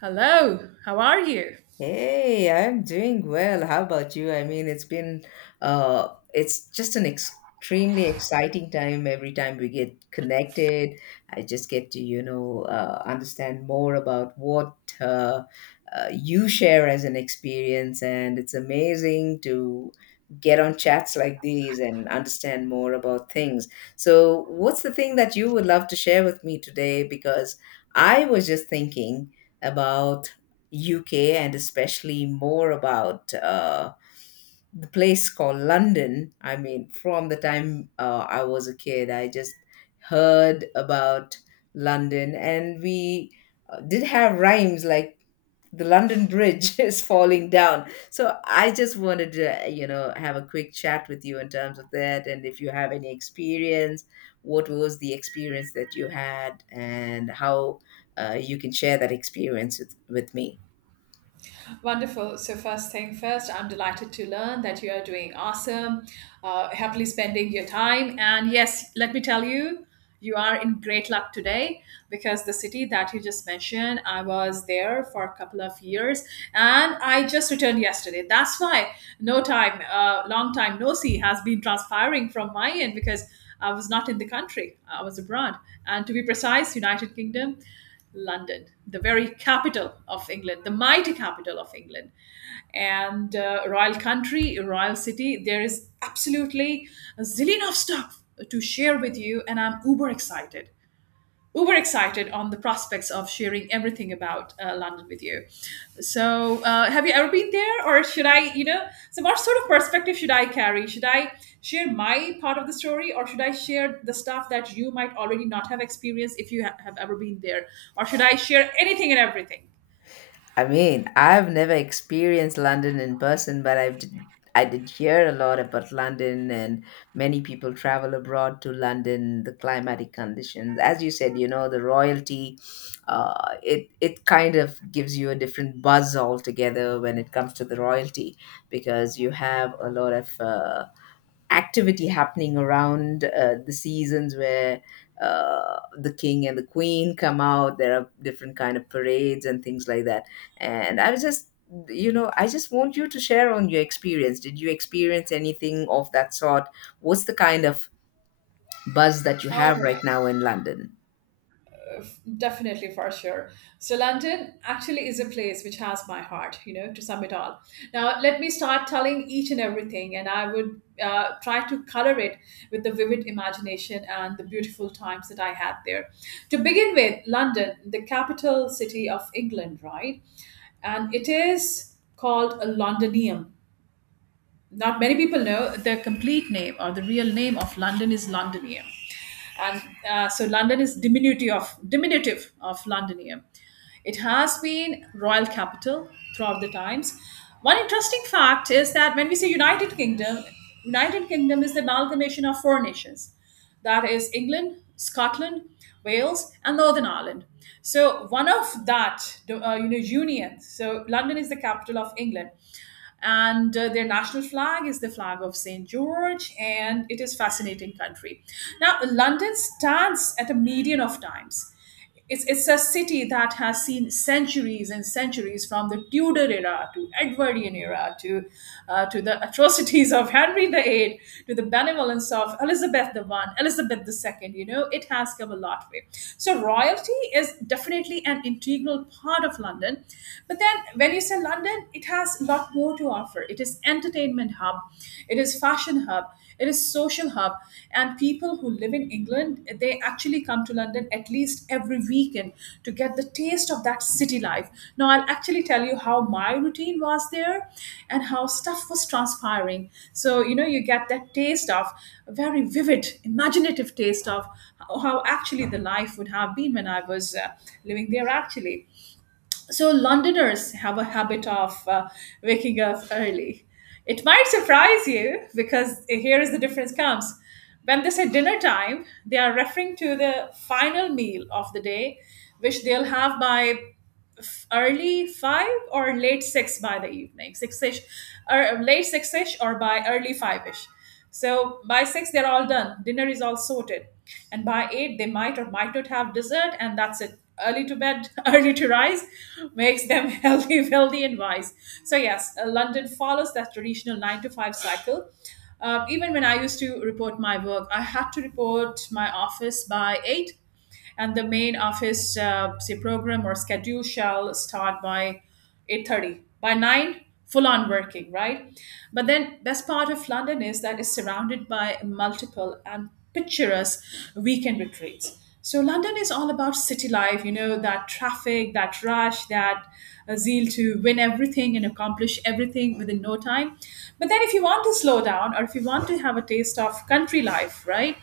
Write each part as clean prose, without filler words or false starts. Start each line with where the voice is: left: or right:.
right: Hello, how are you?
left: Hey, I'm doing well. How about you? I mean, uh it's just an extremely exciting time every time we get connected. I just get to understand more about what uh, you share as an experience, and it's amazing to get on chats like these and understand more about things. So, what's the thing that you would love to share with me today? Because I was just thinking about UK and especially more about the place called London. I mean, from the time I was a kid, I just heard about London, and we did have rhymes like the London Bridge is falling down. So I just wanted to have a quick chat with you in terms of that, and if you have any experience, what was the experience that you had, and how you can share that experience with me.
right: Wonderful. So, first thing first, I'm delighted to learn that you are doing awesome, happily spending your time. And yes, let me tell you, you are in great luck today because the city that you just mentioned, I was there for a couple of years and I just returned yesterday. That's why no time, long time no see has been transpiring from my end because I was not in the country, I was abroad. And to be precise, United Kingdom. London, the very capital of England, the mighty capital of England. And royal country, royal city, there is absolutely a zillion of stuff to share with you, and I'm uber excited on the prospects of sharing everything about London with you. So, have you ever been there, or should I, you know, so what sort of perspective should I carry? Should I share my part of the story, or should I share the stuff that you might already not have experienced if you have ever been there, or should I share anything and everything?
left: I mean, I've never experienced London in person, but I did hear a lot about London, and many people travel abroad to London. The climatic conditions, as you said, you know, the royalty, it kind of gives you a different buzz altogether when it comes to the royalty, because you have a lot of activity happening around the seasons where the king and the queen come out. There are different kind of parades and things like that, and I just want you to share on your experience. Did you experience anything of that sort? What's the kind of buzz that you
right: All
left: have right
right: right,
left: now in London?
right: definitely for sure. So London actually is a place which has my heart, you know, to sum it all. Now let me start telling each and everything, and I would try to color it with the vivid imagination and the beautiful times that I had there. To begin with, London, the capital city of England, right? And it is called a Londinium. Not many people know the complete name or the real name of London is Londinium, and so London is diminutive of Londinium. It has been royal capital throughout the times. One interesting fact is that when we say United Kingdom, United Kingdom is the amalgamation of four nations, that is England, Scotland, Wales, and Northern Ireland. So one of that, you know, union. So London is the capital of England and their national flag is the flag of St George, and it is fascinating country. Now London stands at a median of times. It's a city that has seen centuries and centuries from the Tudor era to Edwardian era to the atrocities of Henry VIII, to the benevolence of Elizabeth the One, Elizabeth II. You know, it has come a lot way. So royalty is definitely an integral part of London, but then when you say London, it has a lot more to offer. It is entertainment hub, it is fashion hub, it is social hub, and people who live in England, they actually come to London at least every weekend to get the taste of that city life. Now I'll actually tell you how my routine was there, and how stuff was transpiring. So you know you get that taste of a very vivid, imaginative taste of how actually the life would have been when I was living there actually. So, Londoners have a habit of waking up early. It might surprise you because here is the difference comes. When they say dinner time, they are referring to the final meal of the day, which they'll have by early five or late six, by the evening, six ish, or late six ish, or by early five ish. So by six they're all done. Dinner is all sorted, and by eight they might or might not have dessert, and that's it. Early to bed, early to rise, makes them healthy, wealthy, and wise. So yes, London follows that traditional nine to five cycle. Even when I used to report my work, I had to report my office by eight, and the main office say program or schedule shall start by 8:30, by 9 full on working, right? But then best part of London is that it's surrounded by multiple and picturesque weekend retreats. So London is all about city life, you know, that traffic, that rush, that zeal to win everything and accomplish everything within no time. But then if you want to slow down, or if you want to have a taste of country life, right,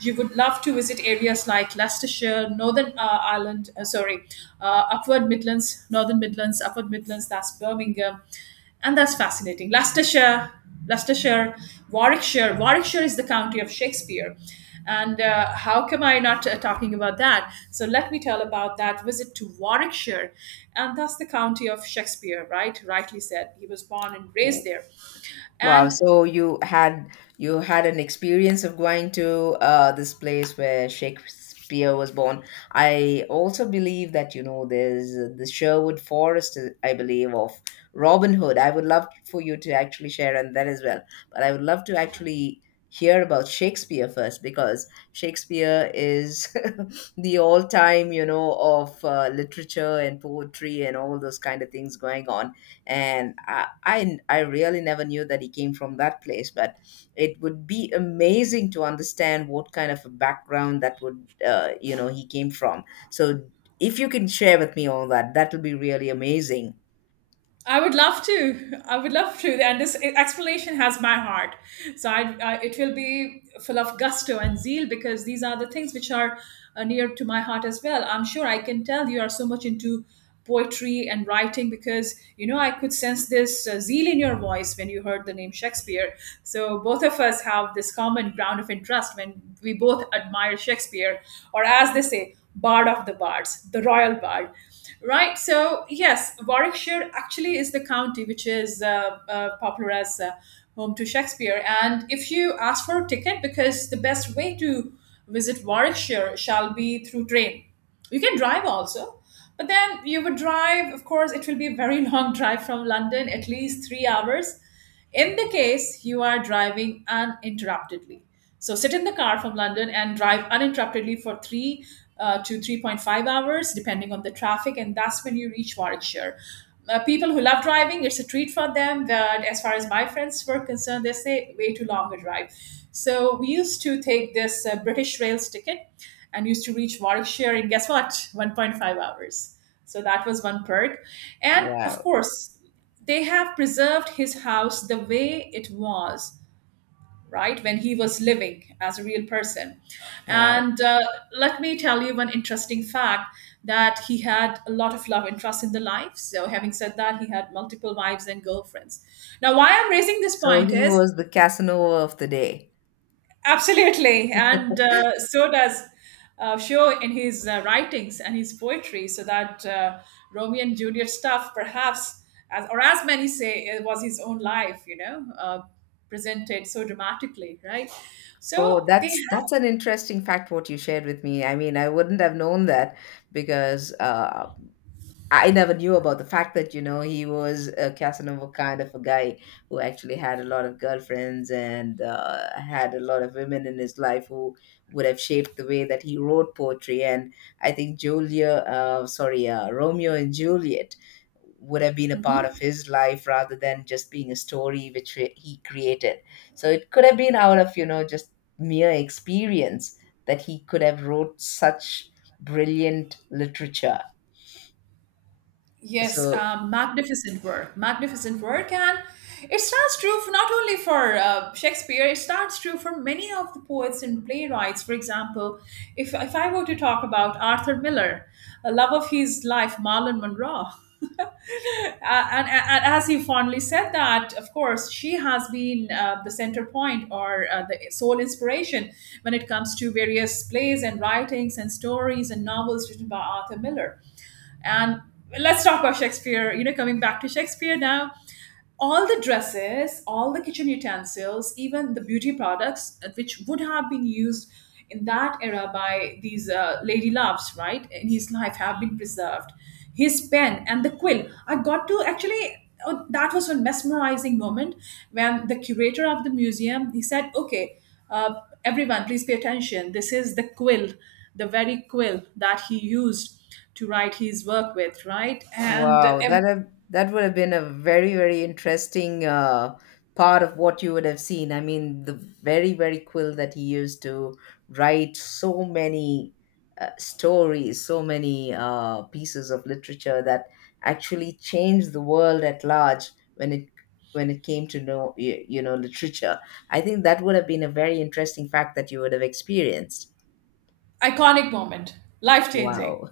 right: you would love to visit areas like Leicestershire, Northern Ireland, sorry, Upward Midlands, Northern Midlands, Upward Midlands, that's Birmingham. And that's fascinating. Leicestershire, Warwickshire. Warwickshire is the county of Shakespeare. And how come I not talking about that? So let me tell about that visit to Warwickshire. And that's the county of Shakespeare, right? Rightly said. He was born and raised there.
left: Wow,
right: And
left: so you had an experience of going to this place where Shakespeare was born. I also believe that you know there's the Sherwood Forest, I believe, of Robin Hood. I would love for you to actually share on that as well, but I would love to actually hear about Shakespeare first because Shakespeare is the all-time, you know, of literature and poetry and all those kind of things going on, and I really never knew that he came from that place. But it would be amazing to understand what kind of a background that would, he came from. So if you can share with me all that, that would be really amazing.
right: I would love to. I would love to. And this explanation has my heart. So I, it will be full of gusto and zeal because these are the things which are near to my heart as well. I'm sure I can tell you are so much into poetry and writing because, you know, I could sense this zeal in your voice when you heard the name Shakespeare. So both of us have this common ground of interest when we both admire Shakespeare, or as they say, Bard of the Bards, the Royal Bard. Right. So yes, Warwickshire actually is the county which is popular as home to Shakespeare. And if you ask for a ticket, because the best way to visit Warwickshire shall be through train. You can drive also, but then you would drive. Of course, it will be a very long drive from London, at least 3 hours. In the case you are driving uninterruptedly, so sit in the car from London and drive uninterruptedly for three to 3.5 hours, depending on the traffic, and that's when you reach Warwickshire. People who love driving, it's a treat for them. But as far as my friends were concerned, they say way too long a drive. So we used to take this British Rails ticket and used to reach Warwickshire in, guess what? 1.5 hours. So that was one perk. And of
left: Wow,
right: course, they have preserved his house the way it was, right, when he was living as a real person.
left: wow.
right: And let me tell you one interesting fact, that he had a lot of love interest in the life, so having said that, he had multiple wives and girlfriends. Now why I'm raising this
left: So
right: point
left: he
right: is.
left: was the Casanova of the day.
right: Absolutely, and so does Shaw in his writings and his poetry. So that Romeo and Juliet stuff, perhaps, as, or as many say, it was his own life. You know, presented so dramatically, right?
left: Oh,
right: So they.
left: that's an interesting fact what you shared with me. I mean, I wouldn't have known that because I never knew about the fact that, you know, he was a Casanova kind of a guy who actually had a lot of girlfriends and had a lot of women in his life who would have shaped the way that he wrote poetry. And I think Julia, sorry, Romeo and Juliet would have been a part of his life rather than just being a story which he created. So it could have been out of, you know, just mere experience that he could have wrote such brilliant literature
right: Yes,
left: so.
right: magnificent work, and it stands true for not only for Shakespeare. It stands true for many of the poets and playwrights. For example, if I were to talk about Arthur Miller, a love of his life, Marlon Monroe. Uh, and as he fondly said that, of course, she has been the center point or the sole inspiration when it comes to various plays and writings and stories and novels written by Arthur Miller. And let's talk about Shakespeare. You know, coming back to Shakespeare now, all the dresses, all the kitchen utensils, even the beauty products which would have been used in that era by these lady loves, right, in his life have been preserved. His pen and the quill. I got to actually. Oh, that was one mesmerizing moment when the curator of the museum he said, "Okay, uh, everyone, please pay attention. This is the quill, the very quill that he used to write his work with, right? And
left: Wow, that would have been a very, very interesting part of what you would have seen. I mean, the very, very quill that he used to write so many stories, so many pieces of literature that actually changed the world at large when it when it came to know you know literature. I think that would have been a very interesting fact that you would have experienced.
right: iconic moment, life changing.
left: Wow,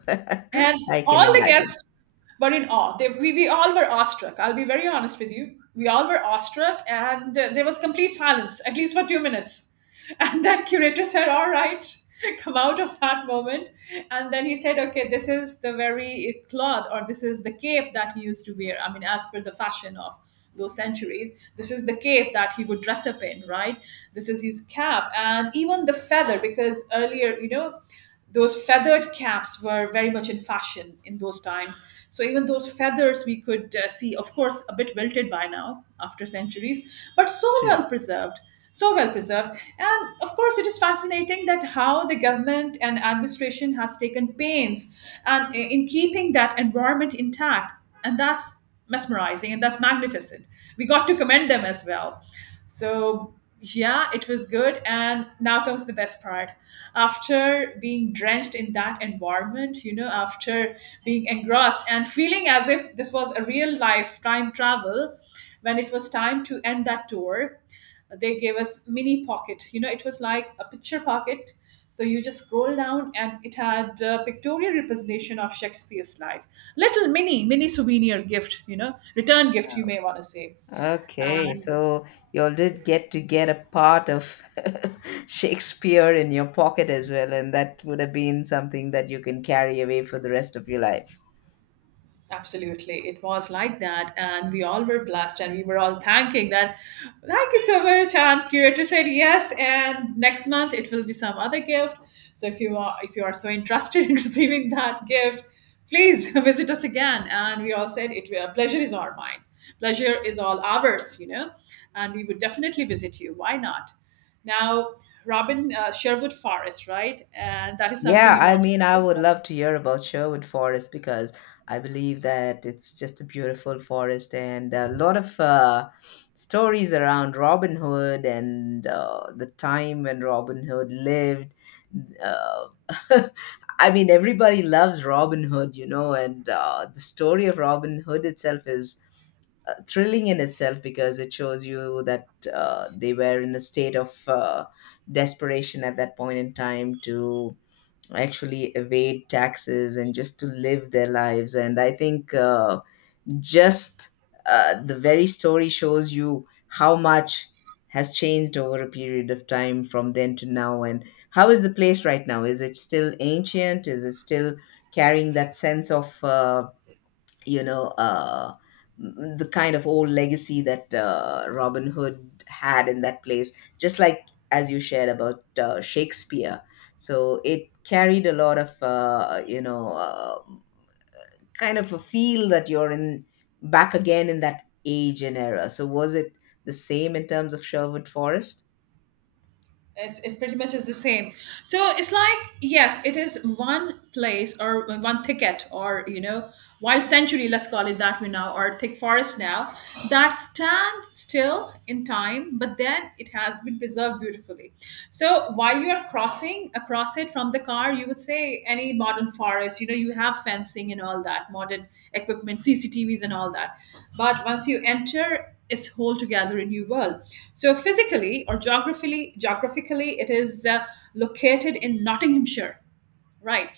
right: And
left: I can
right: all the
left: imagine.
right: guests were in awe. We all were awestruck. I'll be very honest with you. We all were awestruck, and there was complete silence, at least for 2 minutes. And then curator said, "All right, come out of that moment." And then he said, "Okay, this is the very cloth, or this is the cape that he used to wear, I mean, as per the fashion of those centuries. This is the cape that he would dress up in, right? This is his cap, and even the feather, because earlier, you know, those feathered caps were very much in fashion in those times." So even those feathers we could see, of course, a bit wilted by now after centuries, but so well preserved and of course it is fascinating that how the government and administration has taken pains and in keeping that environment intact. And that's mesmerizing, and that's magnificent. We got to commend them as well. So yeah, it was good, and now comes the best part. After being drenched in that environment, after being engrossed and feeling as if this was a real life time travel, when it was time to end that tour, they gave us mini pocket, it was like a picture pocket. So you just scroll down, and it had a pictorial representation of Shakespeare's life. Little mini souvenir gift, return gift, you may want to say.
left: Okay,
right: And
left: so you all did get to get a part of Shakespeare in your pocket as well, and that would have been something that you can carry away for the rest of your life.
right: absolutely. It was like that. And we all were blessed, and we were all thanking that, thank you so much. And curator said yes. And next month it will be some other gift. So if you are so interested in receiving that gift, please visit us again. And we all said it will pleasure is our mine. Pleasure is all ours, you know. And we would definitely visit you. Why not? Now, Robin Sherwood Forest, right? And that is something
left: Yeah,
right: you
left: I
right: wanted
left: mean, I
right: to do.
left: would love to hear about Sherwood Forest because I believe that it's just a beautiful forest and a lot of stories around Robin Hood and the time when Robin Hood lived. Uh, I mean, everybody loves Robin Hood, you know, and the story of Robin Hood itself is thrilling in itself because it shows you that they were in a state of desperation at that point in time to actually evade taxes and just to live their lives. And I think just the very story shows you how much has changed over a period of time from then to now. And how is the place right now? Is it still ancient? Is it still carrying that sense of you know uh, the kind of old legacy that Robin Hood had in that place, just like as you shared about Shakespeare. So it carried a lot of kind of a feel that you're in back again in that age and era. So was it the same in terms of Sherwood Forest?
right: It's it pretty much is the same. So it's like, yes, it is one place or one thicket, or wild century, let's call it that way now, or thick forest now, that stand still in time. But then it has been preserved beautifully. So while you are crossing across it from the car, you would say any modern forest, you know, you have fencing and all that modern equipment, CCTVs and all that. But once you enter, its whole together a new world. So physically or geographically, geographically, it is located in Nottinghamshire, right?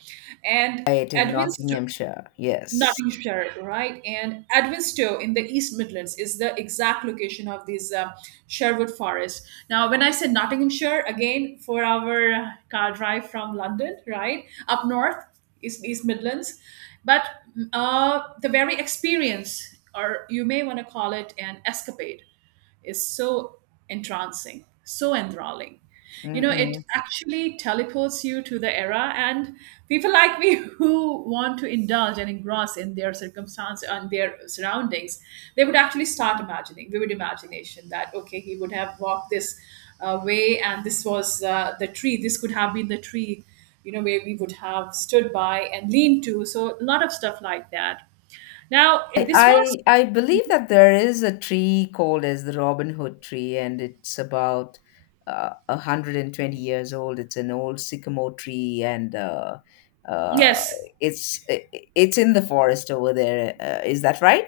right: And
left: Right in
right: Edwinstowe,
left: Nottinghamshire. Yes.
right: Nottinghamshire, right? And Edwinstowe in the East Midlands is the exact location of these Sherwood Forest. Now, when I said Nottinghamshire, again, 4-hour car drive from London, right? Up north, East, East Midlands. But the very experience, or you may want to call it an escapade, is so entrancing, so enthralling. You know, it
left: Mm-mm.
right: actually teleports you to the era, and people like me who want to indulge and engross in their circumstance and their surroundings, they would actually start imagining, vivid imagination, that okay, he would have walked this way, and this was the tree. This could have been the tree, you know, where we would have stood by and leaned to. So a lot of stuff like that. Now,
left: I,
right: this was
left: I believe that there is a tree called as the Robin Hood tree, and it's about 120 years old. It's an old sycamore tree, and uh,
right: yes.
left: it's it's in the forest over there. Is that right?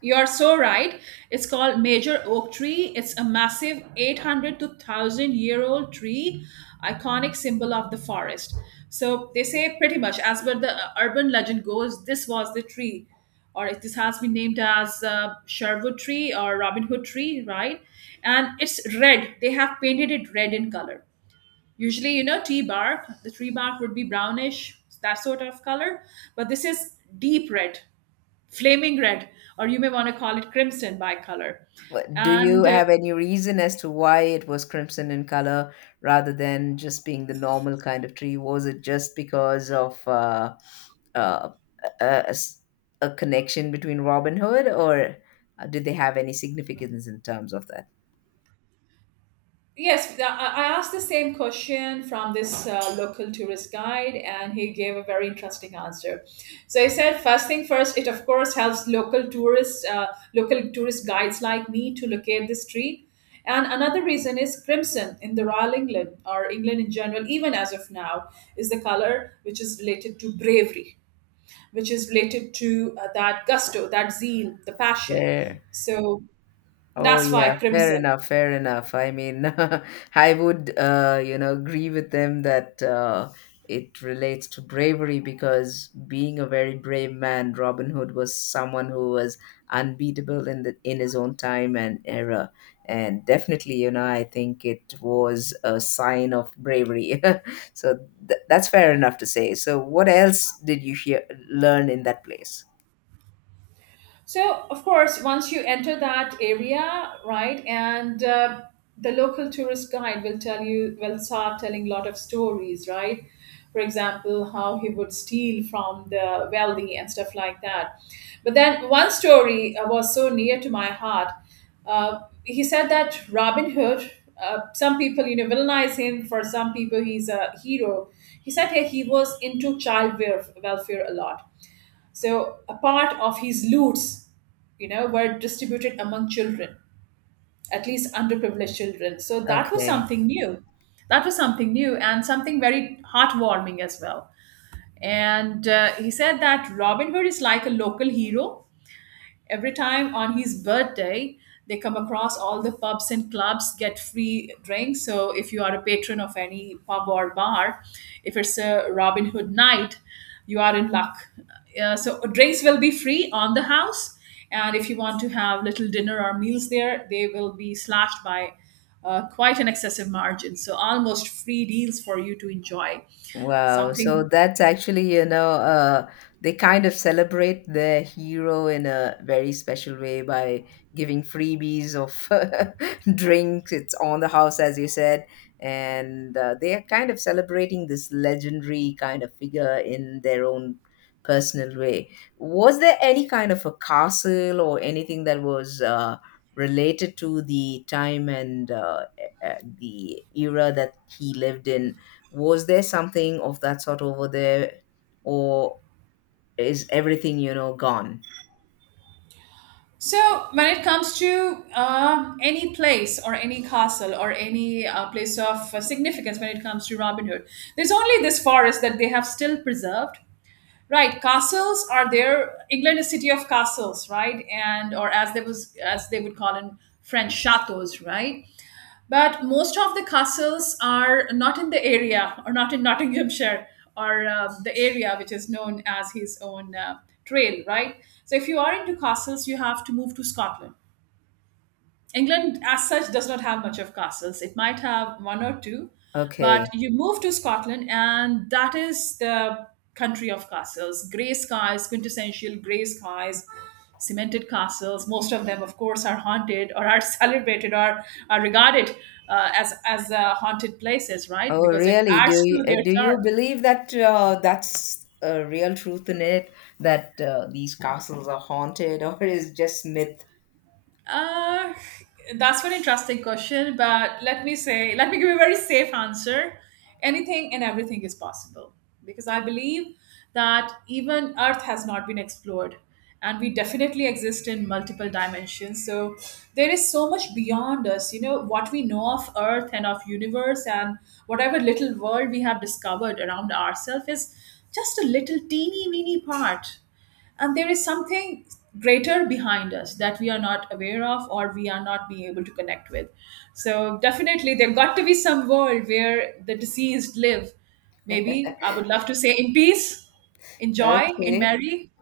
right: You are so right. It's called Major Oak Tree. It's a massive 800 to 1000 year old tree, iconic symbol of the forest. So they say pretty much, as per the urban legend goes, this was the tree, or this has been named as Sherwood Tree or Robin Hood Tree, right? And it's red. They have painted it red in color. Usually, you know, tree bark, the tree bark would be brownish, that sort of color, but this is deep red, flaming red, or you may want to call it crimson by color.
left: What- Do you
right: And
left: have any reason as to why it was crimson in color rather than just being the normal kind of tree? Was it just because of uh, a, a- a s- a connection between Robin Hood, or did they have any significance in terms of that?
right: yes, I asked the same question from this local tourist guide, and he gave a very interesting answer. So he said, first thing first, it of course helps local tourists, local tourist guides like me to locate this tree. And another reason is crimson in the Royal England or England in general, even as of now, is the color which is related to bravery, which is related to that gusto, that zeal, the passion.
left: Fair.
right: So
left: Oh
right: that's why
left: yeah, fair
right: crimson.
left: enough, fair enough. I mean, I would, agree with them that it relates to bravery because being a very brave man, Robin Hood was someone who was unbeatable in the in his own time and era, and definitely, you know, I think it was a sign of bravery. So th that's fair enough to say. So what else did you hear learn in that place?
right: So, of course, once you enter that area, right, and the local tourist guide will tell you, will start telling a lot of stories, right? For example, how he would steal from the wealthy and stuff like that. But then one story was so near to my heart. He said that Robin Hood, some people, you know, villainize him. For some people, he's a hero. He said hey, he was into welfare a lot. So a part of his loots, you know, were distributed among children, at least underprivileged children. So that was
left: Okay.
right: something new. That was something new and something very heartwarming as well. And he said that Robin Hood is like a local hero. Every time on his birthday, they come across all the pubs and clubs get free drinks. So if you are a patron of any pub or bar, if it's a Robin Hood night, you are in luck. So drinks will be free on the house, and if you want to have little dinner or meals there, they will be slashed by quite an excessive margin. So almost free deals for you to enjoy
left: Wow.
right: something.
left: So that's actually, you know, they kind of celebrate their hero in a very special way by giving freebies of drinks. It's on the house, as you said. And they are kind of celebrating this legendary kind of figure in their own personal way. Was there any kind of a castle or anything that was related to the time and the era that he lived in? Was there something of that sort over there, or is everything, you know, gone?
right: So, when it comes to any place or any castle or any place of significance when it comes to Robin Hood, there's only this forest that they have still preserved. Right, castles are there. England is city of castles, right? And or as they was as they would call in French, chateaus, right? But most of the castles are not in the area or not in Nottinghamshire or the area which is known as his own trail, right? So if you are into castles, you have to move to Scotland. England, as such, does not have much of castles. It might have 1 or 2, but
left: Okay.
right: you move to Scotland, and that is the country of castles. Grey skies, quintessential grey skies, cemented castles. Most of them, of course, are haunted or are celebrated or are regarded as haunted places, right?
left: Oh,
right: Because it
left: really? Do
right: adds
left: you
right: to
left: uh,
right: their
left: do you
right: charm.
left: believe that that's a real truth in it, that these castles are haunted, or is just myth?
right: Uh, that's an interesting question, but let me say, let me give you a very safe answer. Anything and everything is possible because I believe that even Earth has not been explored, and we definitely exist in multiple dimensions. So there is so much beyond us. You know, what we know of Earth and of universe and whatever little world we have discovered around ourselves is just a little teeny weeny part, and there is something greater behind us that we are not aware of or we are not being able to connect with. So definitely there got to be some world where the deceased live, maybe, I would love to say, in peace, in joy, in
left: Okay.
right: merry.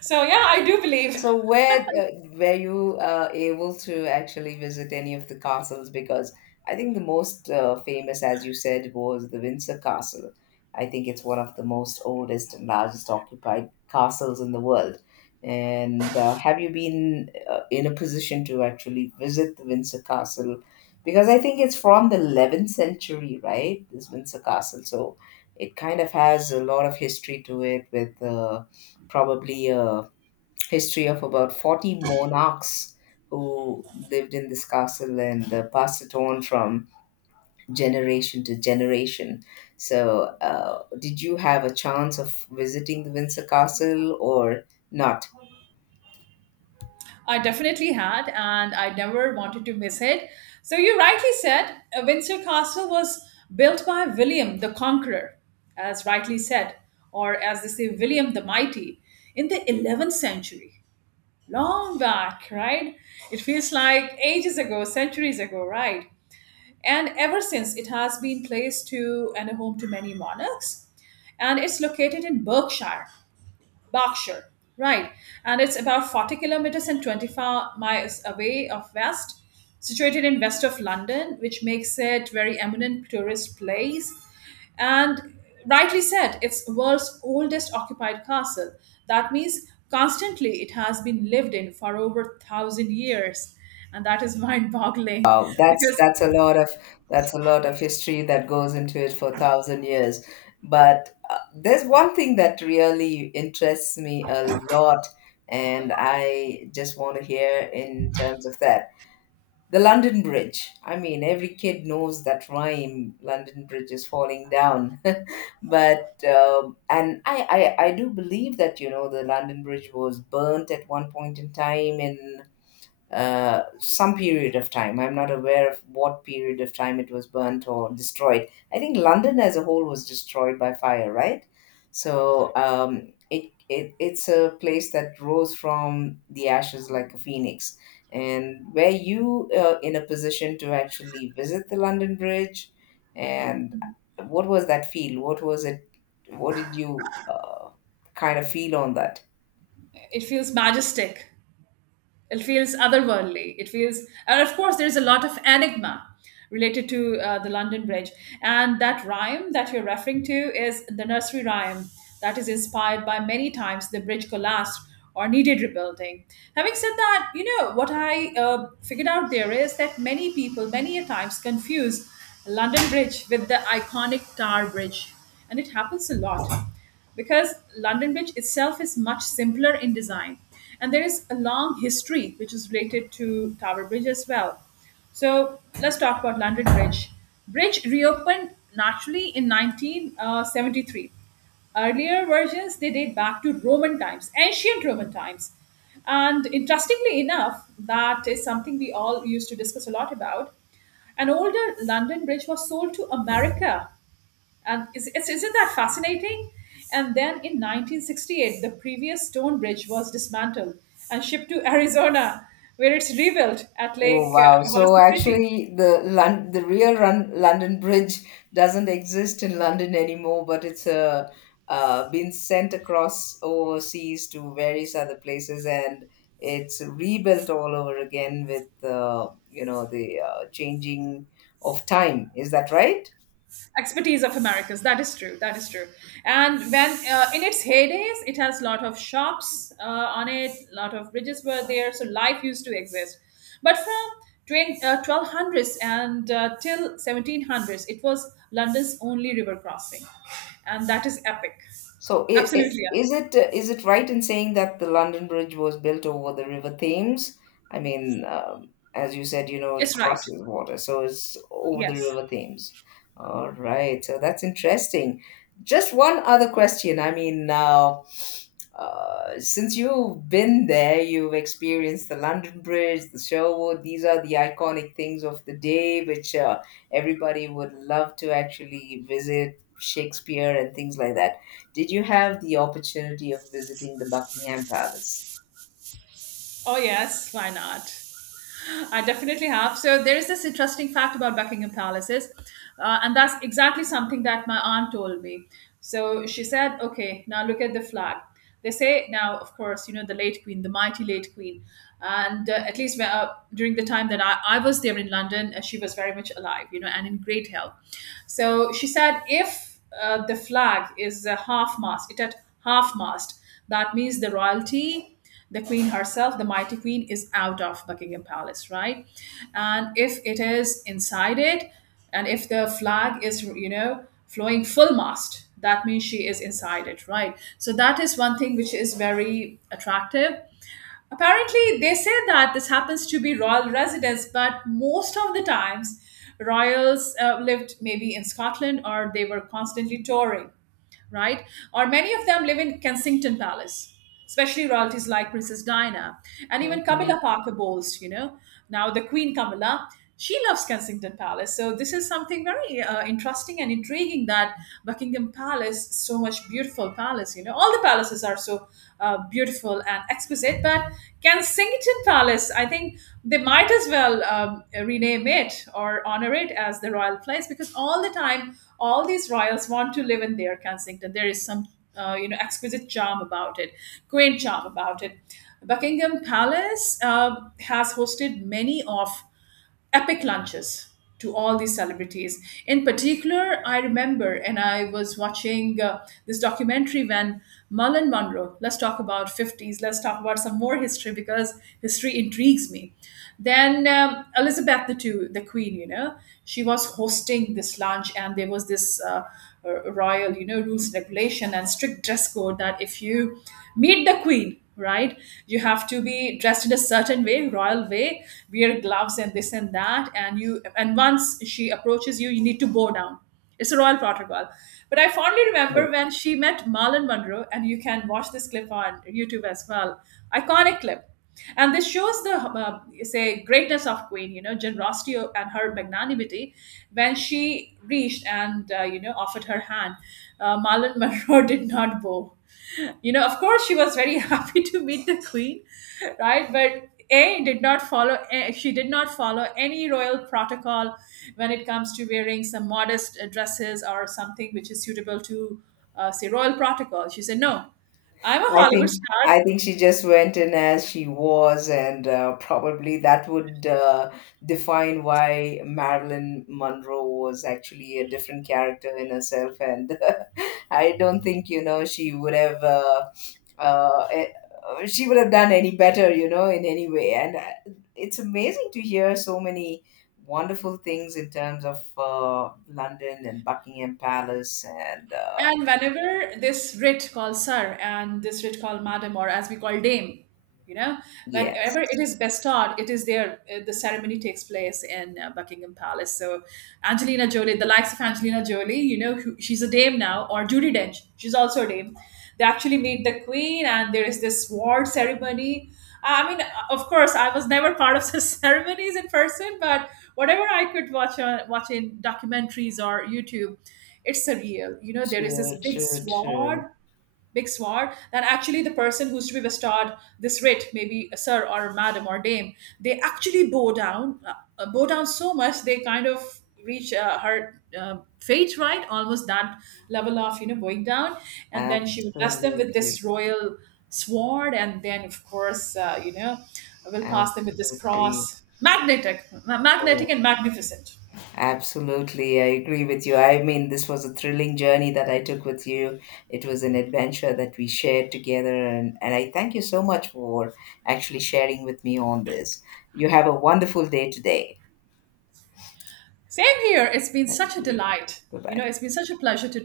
right: So yeah, I do believe.
left: So where were you able to actually visit any of the castles? Because I think the most famous, as you said, was the Windsor Castle. I think it's one of the most oldest and largest occupied castles in the world. And have you been in a position to actually visit the Windsor Castle? Because I think it's from the 11th century, right? This Windsor Castle. So it kind of has a lot of history to it with probably. A history of about 40 monarchs who lived in this castle and passed it on from generation to generation. So, did you have a chance of visiting the Windsor Castle or not?
right: I definitely had, and I never wanted to miss it. So you rightly said Windsor Castle was built by William the Conqueror, as rightly said, or as they say, William the Mighty, in the 11th century. Long back, right? It feels like ages ago, centuries ago, right? And ever since, it has been place to and a home to many monarchs. And it's located in Berkshire, right? And it's about 40 kilometers and 25 miles away of west, situated in west of London, which makes it very eminent tourist place. And rightly said, it's world's oldest occupied castle. That means constantly it has been lived in for over 1,000 years, and that is mind-boggling
left: Wow, that's
right: because
left: that's a lot of that's a lot of history that goes into it for 1,000 years. But there's one thing that really interests me a lot, and I just want to hear in terms of that. The London Bridge. I mean, every kid knows that rhyme, London Bridge is falling down. But, and I do believe that, you know, the London Bridge was burnt at one point in time in some period of time. I'm not aware of what period of time it was burnt or destroyed. I think London as a whole was destroyed by fire, right? So it's a place that rose from the ashes like a phoenix. And were you in a position to actually visit the London Bridge? And what was that feel? What was it? What did you kind of feel on that?
right: it feels majestic. It feels otherworldly. It feels, and of course, there's a lot of enigma related to the London Bridge. And that rhyme that you're referring to is the nursery rhyme that is inspired by many times the bridge collapsed or needed rebuilding. Having said that, you know, what I figured out there is that many people, many a times, confuse London Bridge with the iconic Tower Bridge, and it happens a lot because London Bridge itself is much simpler in design. And there is a long history which is related to Tower Bridge as well. So let's talk about London Bridge. Bridge reopened naturally in 1973. Earlier versions they date back to Roman times, ancient Roman times. And interestingly enough, that is something we all used to discuss a lot about. An older London bridge was sold to America, and isn't that fascinating? And then in 1968 the previous stone bridge was dismantled and shipped to Arizona, where it's rebuilt at
left: Oh
right: Lake
left: wow! So
right: Havasu City,
left: actually, the London Bridge doesn't exist in London anymore, but it's been sent across overseas to various other places, and it's rebuilt all over again with you know the changing of time. Is that right?
right: expertise of Americas. That is true. That is true. And when in its heydays, it has lot of shops on it. Lot of bridges were there, so life used to exist. But from 1200s and till 1700s, it was London's only river crossing, and that is epic.
left: So
right: Absolutely epic.
left: is it right in saying that the London Bridge was built over the River Thames? I mean, as you said, you know, it
right: It's right.
left: crosses water, so it's over the
right: Yes.
left: River Thames. All right, so that's interesting. Just one other question. I mean, now, since you've been there, you've experienced the London Bridge, the Sherwood. These are the iconic things of the day, which everybody would love to actually visit Shakespeare and things like that. Did you have the opportunity of visiting the Buckingham Palace?
right: Oh yes. Why not? I definitely have. So there is this interesting fact about Buckingham Palaces, and that's exactly something that my aunt told me. So she said, "Okay, now look at the flag." They say now, of course, you know the late Queen, the mighty late Queen, and at least during the time that I was there in London, she was very much alive, you know, and in great health. So she said, if the flag is half mast, it at half mast, that means the royalty, the queen herself, the mighty queen, is out of Buckingham Palace, right? And if it is inside it, and if the flag is, you know, flowing full mast, that means she is inside it, right? So that is one thing which is very attractive. Apparently they say that this happens to be royal residence, but most of the times royals lived maybe in Scotland, or they were constantly touring, right? Or many of them live in Kensington Palace, especially royalties like Princess Diana and even
left: Mhm.
right: Camilla Parker Bowles, you know. Now, the Queen Camilla, she loves Kensington Palace. So, this is something very interesting and intriguing, that Buckingham Palace, so much beautiful palace, you know. All the palaces are so beautiful and exquisite, but Kensington Palace, I think they might as well rename it or honor it as the royal place, because all the time all these royals want to live in their Kensington. There is some, exquisite charm about it, quaint charm about it. Buckingham Palace has hosted many of epic lunches to all these celebrities. In particular, I remember, and I was watching this documentary when Marlon Monroe, let's talk about 50s, let's talk about some more history, because history intrigues me. Then Elizabeth the Two, the Queen, you know, she was hosting this lunch, and there was this royal, you know, rules, regulation, and strict dress code that if you meet the queen, right, you have to be dressed in a certain way, royal way, wear gloves and this and that, and you, and once she approaches you, you need to bow down. It's a royal protocol. But I fondly
left: No.
right: remember when she met Marlon Monroe, and you can watch this clip on YouTube as well. Iconic clip, and this shows the say greatness of queen, you know, generosity and her magnanimity, when she reached and you know, offered her hand. Marlon Monroe did not bow, you know. Of course, she was very happy to meet the queen, right, but a did not follow eh, she did not follow any royal protocol. When it comes to wearing some modest dresses or something which is suitable to say royal protocol, she said no, I'm a
left: I
right: Hollywood
left: think
right: star.
left: I think she just went in as she was, and probably that would define why Marilyn Monroe was actually a different character in herself, and I don't think you know she would have. Uh, eh, she would have done any better, you know, in any way. And it's amazing to hear so many wonderful things in terms of London and Buckingham Palace. And
right: And whenever this writ called sir and this writ called madam, or as we call dame, you know,
left: yes,
right: whenever it is bestowed, it is there. The ceremony takes place in Buckingham Palace. So Angelina Jolie, the likes of Angelina Jolie, you know, who, she's a dame now, or Judy Dench, she's also a dame. They actually meet the queen, and there is this award ceremony. I mean, of course, I was never part of the ceremonies in person, but whatever I could watch in documentaries or YouTube, it's surreal. You know, there is this
left: true,
right: big
left: true,
right: sword,
left: true.
right: big sword, that actually the person who's to be bestowed this writ, maybe a sir or a madam or dame, they actually bow down so much they kind of reach her fate, right? Almost that level of, you know, bowing down, and then she would bless them with
left: Absolutely,
right: this royal sword, and then of course you know, will pass them with this
left: absolutely.
right: cross, magnetic, magnetic
left: Oh.
right: and magnificent.
left: Absolutely, I agree with you. I mean, this was a thrilling journey that I took with you. It was an adventure that we shared together, and I thank you so much for actually sharing with me on this. You have a wonderful day today.
right: Same here. It's been such
left: Thank
right: a
left: you.
right: delight.
left: Bye
right: You know,
left: bye.
right: it's been such a pleasure to